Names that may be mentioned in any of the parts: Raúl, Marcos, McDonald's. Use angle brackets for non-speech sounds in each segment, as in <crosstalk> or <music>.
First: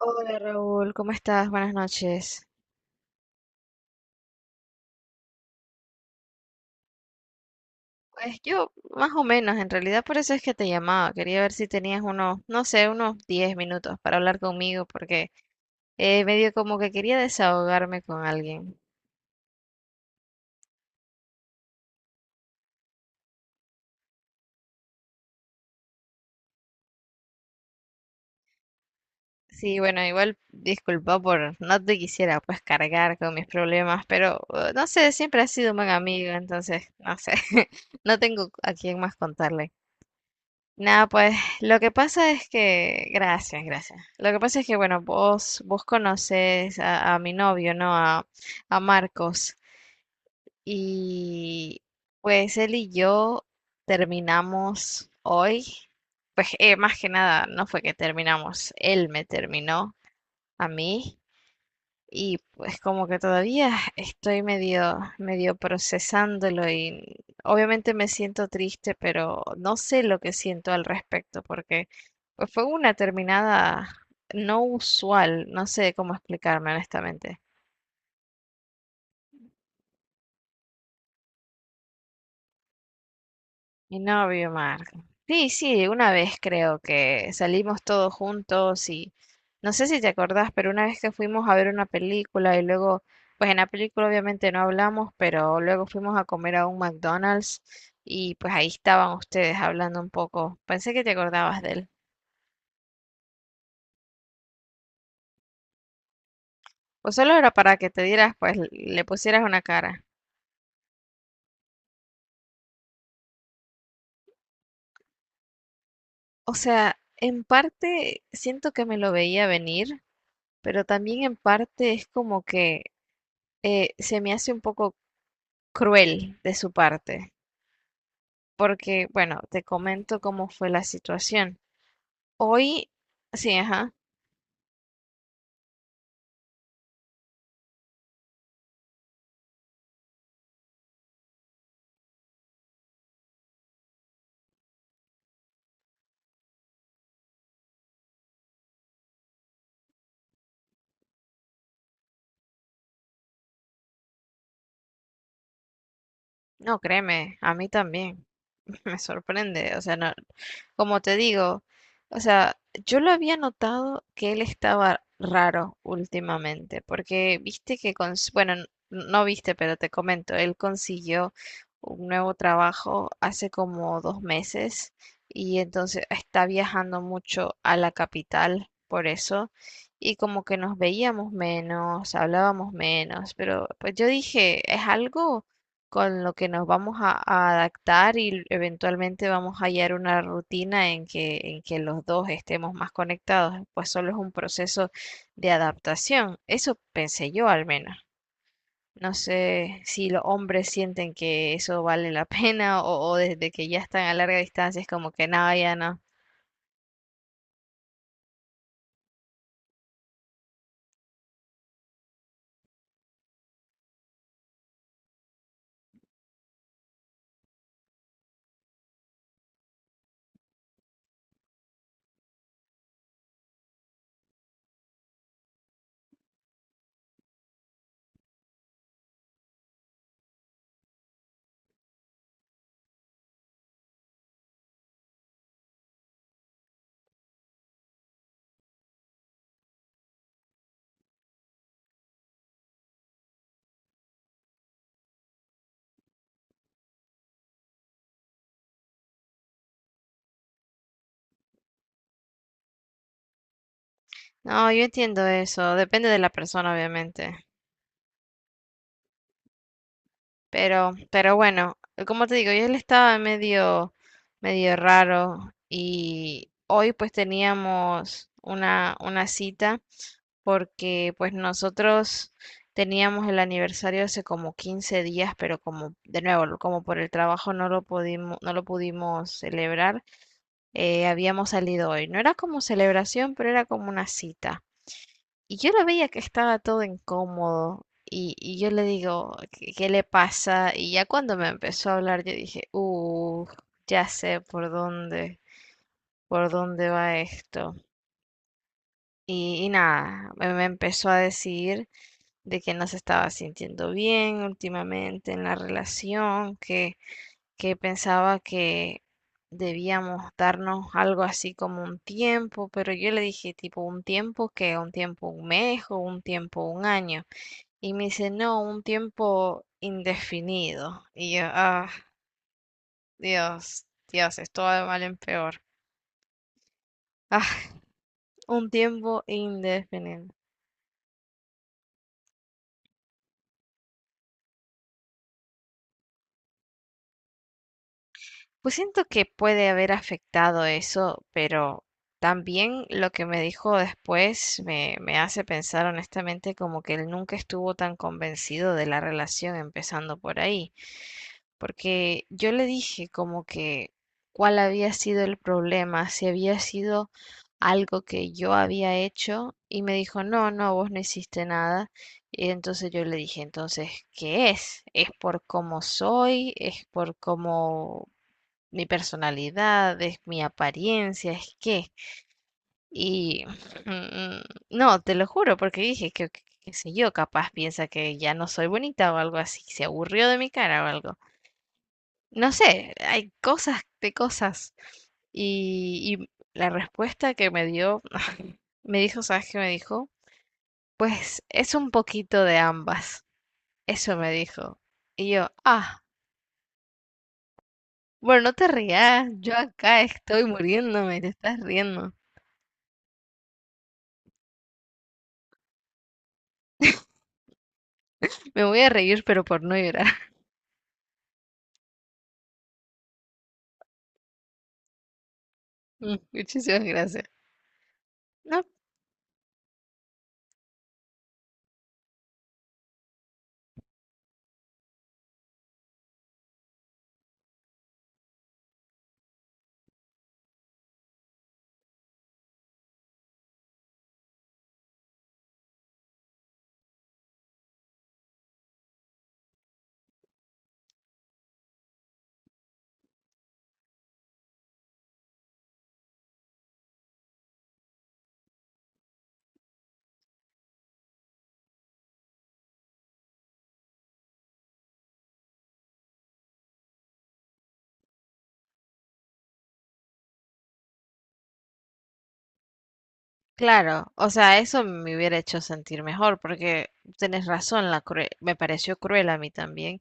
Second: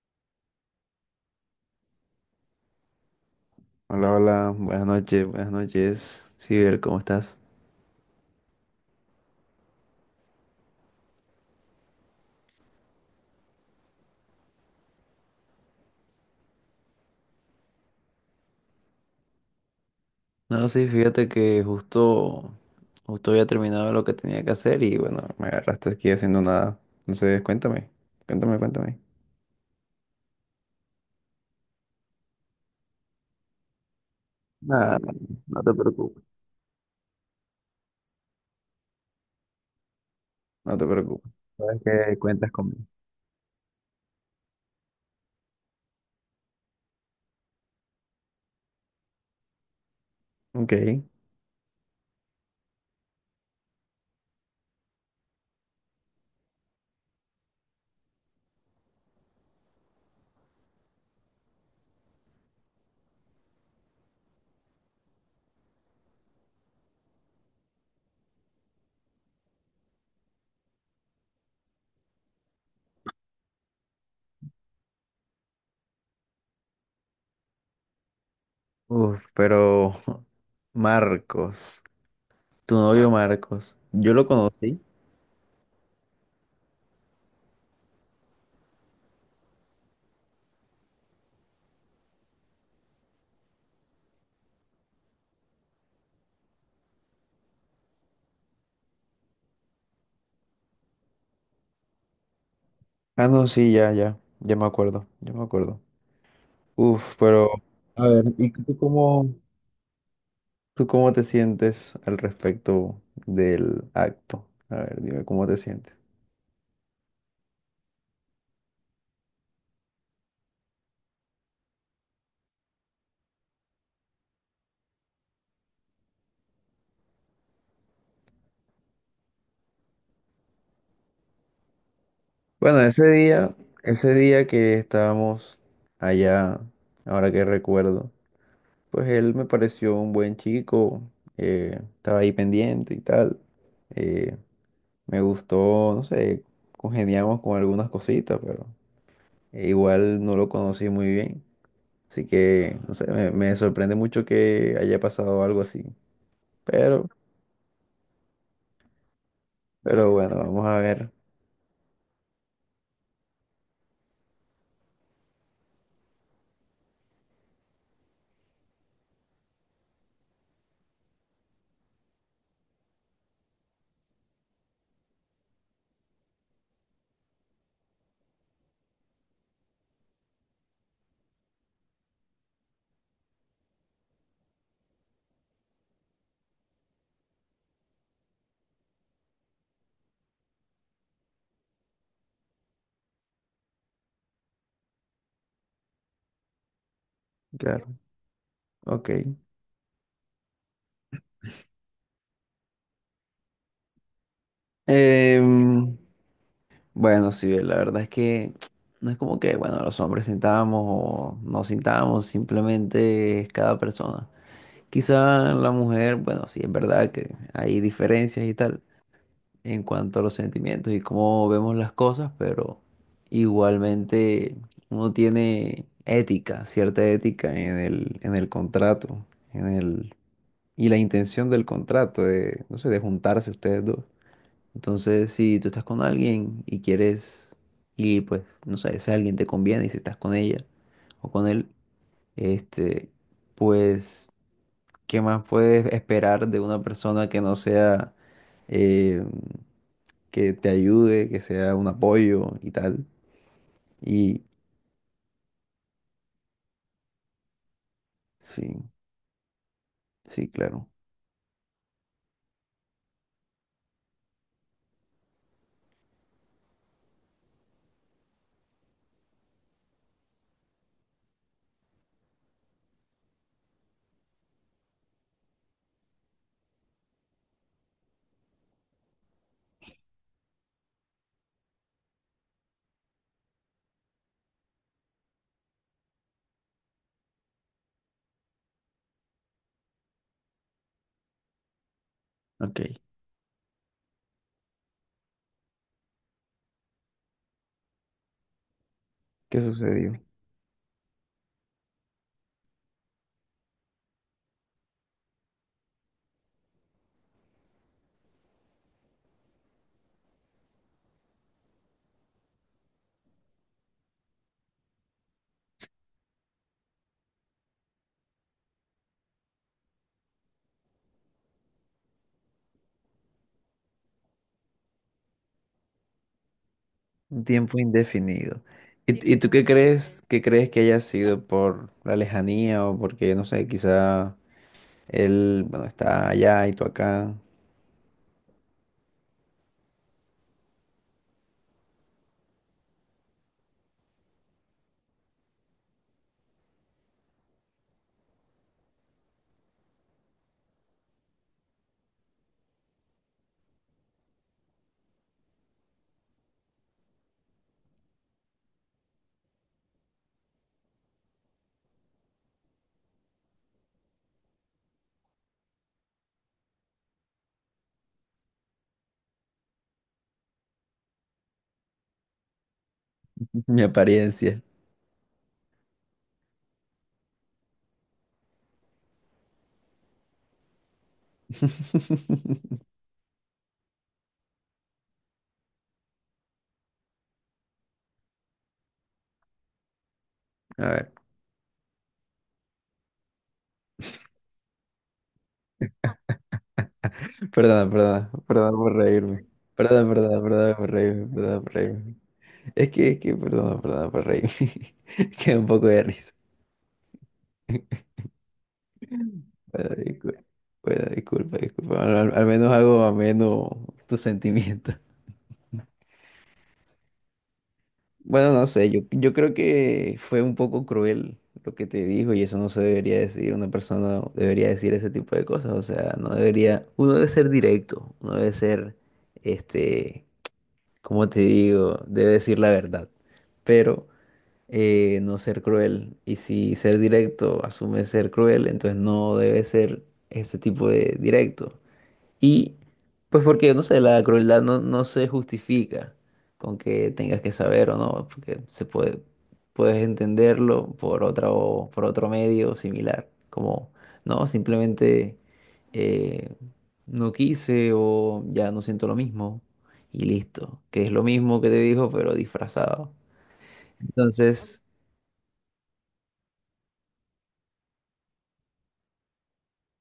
Hola Raúl, ¿cómo estás? Buenas noches. Hola, hola, buenas noches, buenas noches. Ciber, ¿cómo estás? Pues yo, más o menos, en realidad por eso es que te llamaba. Quería ver si tenías unos, no sé, unos 10 minutos para hablar conmigo, porque medio como que quería desahogarme con alguien. No, sí, fíjate que justo había terminado lo que tenía que hacer y bueno, me agarraste aquí haciendo nada. Entonces, cuéntame, cuéntame, cuéntame. Sí, bueno, igual disculpa por no te quisiera pues cargar con mis problemas, pero no Nada, sé, siempre has no sido te un buen preocupes, amigo, entonces, no sé, <laughs> no tengo a quién más contarle. no te Nada, preocupes. pues lo Sabes que que pasa es cuentas conmigo. que, gracias, gracias. Lo que pasa es que, bueno, vos conoces a mi novio, ¿no? A Marcos. Ok. Y pues él y yo terminamos hoy. Pues más que nada, no fue que terminamos, él me terminó a mí. Y pues como que todavía estoy medio procesándolo y obviamente me siento triste, pero no sé lo que siento al respecto porque pues, fue una terminada no usual, no sé cómo explicarme honestamente. Uf, pero <laughs> Marcos, tu novio Marcos, Mi yo lo novio, conocí. Mark. Sí, sí, una vez creo que salimos todos juntos y no sé si te acordás, pero una vez que fuimos a ver una película y luego, pues en la película obviamente no hablamos, pero luego fuimos a comer a un McDonald's y pues ahí estaban ustedes hablando un poco. Pensé que te acordabas de él. Ah, no, sí, ya, ya, ya me acuerdo, ya me acuerdo. O Uf, solo pero... era para que te A ver, dieras, ¿y pues tú le cómo? pusieras una cara. ¿Tú cómo te sientes al respecto del acto? A ver, dime cómo te sientes. O sea, en parte siento que me lo veía venir, pero también en parte es como que se me hace un poco cruel de su parte, porque, bueno, te comento cómo fue la situación. Bueno, Hoy, sí, ajá, ese día que estábamos allá, ahora que recuerdo, pues él me pareció un buen chico, estaba ahí pendiente y tal. eh, Me gustó, no sé, congeniamos con algunas cositas, pero igual no lo conocí muy bien. Así que, no sé, me sorprende mucho que haya pasado algo así. no, Pero, créeme, a mí también, <laughs> me sorprende, o sea, pero no, bueno, vamos a como ver. te digo, o sea, yo lo había notado que él estaba raro últimamente, porque viste que, bueno, no viste, pero te comento, él consiguió un nuevo trabajo hace como 2 meses y entonces está viajando mucho a la capital por eso y como que nos veíamos menos, hablábamos menos, pero pues yo dije, es algo con lo que nos vamos a adaptar y eventualmente vamos a hallar una rutina en que los dos estemos más conectados, pues solo es un proceso de adaptación. Eso pensé yo al menos. Claro. Ok. No sé si los hombres sienten que eso vale la <laughs> pena o desde que ya están a larga distancia es como que nada, ya Em, no. bueno, sí, la verdad es que no es como que, bueno, los hombres sintamos o no sintamos, simplemente es cada persona. Quizá la mujer, bueno, sí, es verdad que hay diferencias y tal en cuanto a los sentimientos y cómo vemos las cosas, pero igualmente uno tiene ética, cierta ética en el contrato, en el, y la intención del contrato de, no sé, de juntarse ustedes dos. Entonces, si tú estás con alguien y quieres, y pues, no sé, ese alguien te conviene y si estás con ella o con él, este, pues, ¿qué más puedes esperar de una persona que no sea, eh, que te ayude, que sea un apoyo y tal? Y No, yo entiendo eso, depende de la persona, obviamente. sí, sí, claro. Pero bueno, como te digo, yo él estaba medio raro y hoy pues teníamos una cita porque pues nosotros teníamos el aniversario hace como 15 días, pero como de nuevo, como por el trabajo no lo pudimos, no lo pudimos celebrar, habíamos salido hoy. No era como celebración, pero era como una cita. Y yo lo veía que estaba todo incómodo y yo le digo, ¿qué le pasa? Y ya cuando me empezó a hablar, yo dije, Ok, ya sé por dónde va esto. ¿qué Y sucedió? nada, me empezó a decir de que no se estaba sintiendo bien últimamente en la relación, que pensaba que debíamos darnos algo así como un tiempo, pero yo le dije tipo un tiempo que un tiempo un mes o un tiempo un año. Y me dice, no, un tiempo indefinido. Y yo, ah, Dios, Dios, esto va de mal en peor. <laughs> Un Ah, tiempo indefinido. un tiempo Y tú indefinido. qué crees que haya sido por la lejanía o porque, no sé, quizá él, bueno, está allá y tú acá? Pues siento que puede haber afectado eso, pero también lo que me dijo después me hace pensar honestamente como que él nunca estuvo tan convencido de la relación empezando por ahí. Porque yo le dije como que cuál había sido el problema, si había sido algo que yo había hecho y me dijo, no, no, vos no hiciste nada. Y entonces yo le dije, entonces, ¿qué es? ¿Es por cómo soy? ¿Es por cómo mi personalidad? ¿Es mi apariencia? ¿Es qué? Y Mi <laughs> mm, apariencia. no, te lo juro, porque dije que, qué sé yo, capaz piensa que ya no soy bonita o algo así, se aburrió de mi cara o algo. No <laughs> sé, hay cosas de cosas. Y la respuesta que me dio, <laughs> me dijo, ¿sabes qué me dijo? A ver, Pues es un poquito de ambas. Eso me dijo. Y yo, ah, perdona, perdona, bueno, no te perdona por rías, reírme. yo acá Perdona, perdona, estoy perdona por muriéndome, reírme, te estás perdona por riendo. reírme. Es que, perdona, perdona por reírme. <laughs> Es que da un poco de risa. Me voy a reír, pero por no Bueno, llorar. disculpa, bueno, disculpa, disculpa. Al menos hago ameno tus sentimientos. <laughs> Muchísimas gracias. Bueno, No, no sé, yo creo que fue un poco cruel lo que te dijo y eso no se debería decir, una persona no debería decir ese tipo de cosas, o sea, no debería, uno debe ser directo, uno debe ser, este, como te digo, debe decir la verdad, pero no ser cruel, y si ser directo asume ser cruel, entonces no debe ser ese tipo de directo, y pues porque, no sé, la crueldad no se justifica con que tengas que saber o no, porque puedes entenderlo por otra, por otro medio similar, como, no, simplemente eh, no quise o ya no siento lo mismo y listo, que es lo mismo que te dijo pero disfrazado. claro, o sea, Entonces, eso me hubiera hecho sentir mejor, porque tenés razón, la me pareció cruel a mí también.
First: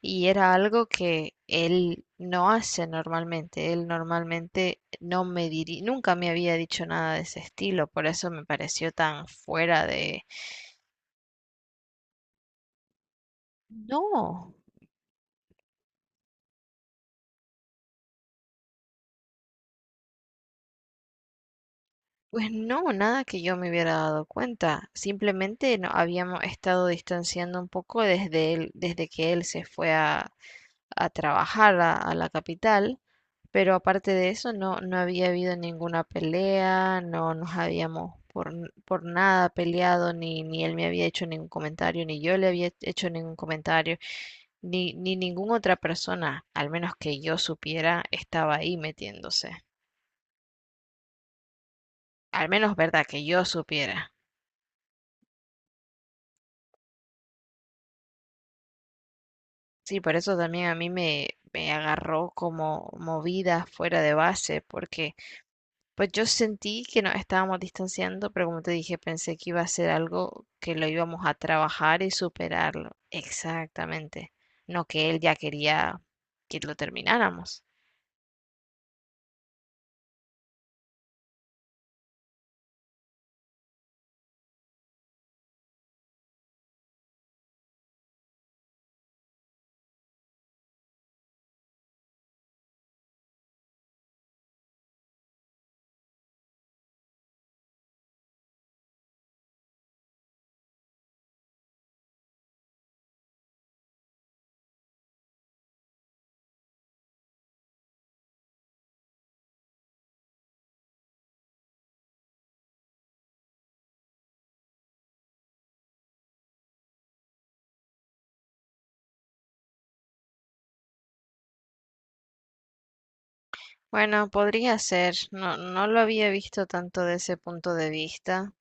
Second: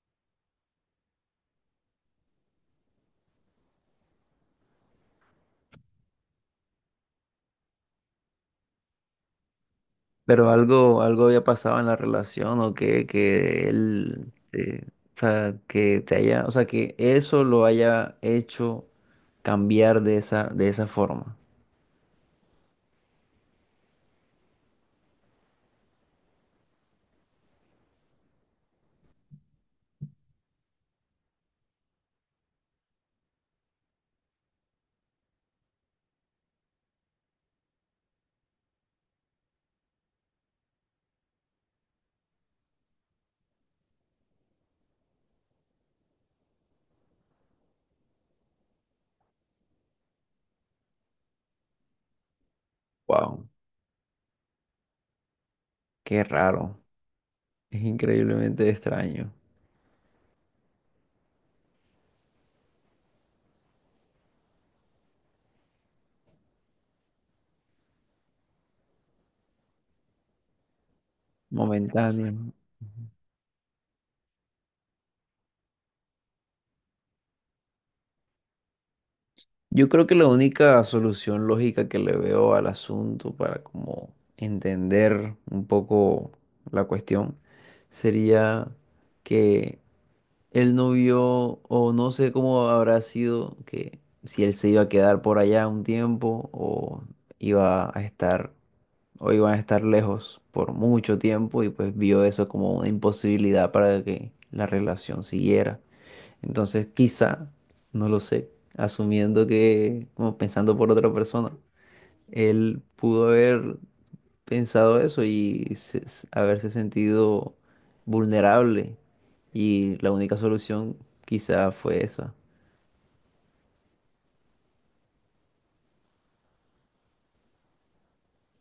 Y era algo que él no hace normalmente. Él normalmente no me nunca me había dicho nada de ese estilo, por eso me pareció tan fuera de... pero algo, algo había pasado en la relación o que él, No, o sea, que te haya, o sea, que eso lo haya hecho cambiar de esa forma. pues no, nada que yo me hubiera dado cuenta. Simplemente no habíamos estado distanciando un poco desde él, desde que él se fue a trabajar a la capital, pero aparte de eso no, no había habido ninguna pelea, no nos habíamos por, por nada peleado, ni, ni él me había hecho ningún comentario, ni yo le había hecho ningún comentario, ni, ni ninguna otra persona, al menos que yo supiera, estaba ahí metiéndose. Al menos, verdad, que yo Wow, supiera. qué raro. Es increíblemente extraño, Sí, por eso también a mí me agarró como movida fuera de base, porque pues yo sentí que nos estábamos distanciando, pero como te dije, pensé que iba a ser algo que lo íbamos a trabajar y momentáneo. superarlo. Exactamente. No que él ya quería que lo termináramos. Yo creo que la única solución lógica que le veo al asunto para como entender un poco la cuestión sería que él no vio, o no sé cómo habrá sido, que si él se iba a quedar por allá un tiempo, o iba a estar, o iban a estar lejos por mucho tiempo, y pues vio eso como una imposibilidad para que la relación siguiera. Entonces, quizá, no lo sé, asumiendo que, como pensando por otra persona, él pudo haber pensado eso y haberse sentido vulnerable. Y la única solución quizá fue esa. Bueno, podría ser. No, no lo había visto tanto de ese punto de vista,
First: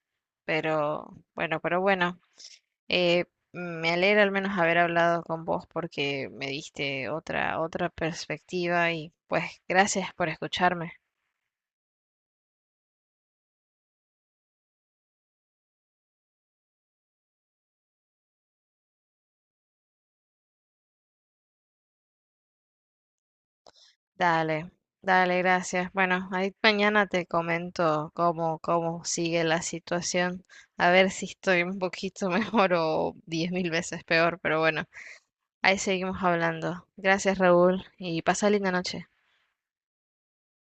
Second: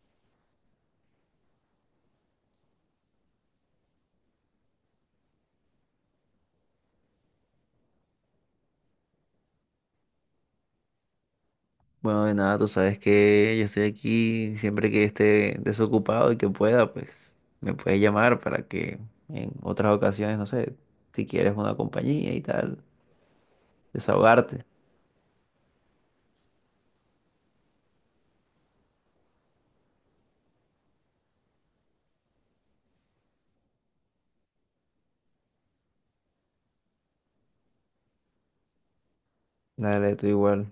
pero bueno, pero bueno. Eh, me alegra al menos haber hablado con vos porque me diste otra, otra perspectiva y pues gracias por escucharme. Bueno, de nada, tú sabes que yo estoy aquí siempre que esté desocupado y que pueda, pues me puedes llamar para que en otras ocasiones, no sé, si quieres una compañía y tal, desahogarte. Dale, dale, gracias. Bueno, ahí mañana te comento cómo, cómo sigue la situación. A ver si estoy un poquito <laughs> mejor o 10 mil veces peor, pero bueno, ahí seguimos hablando. Gracias, Raúl, y pasa linda noche. Dale, tú igual.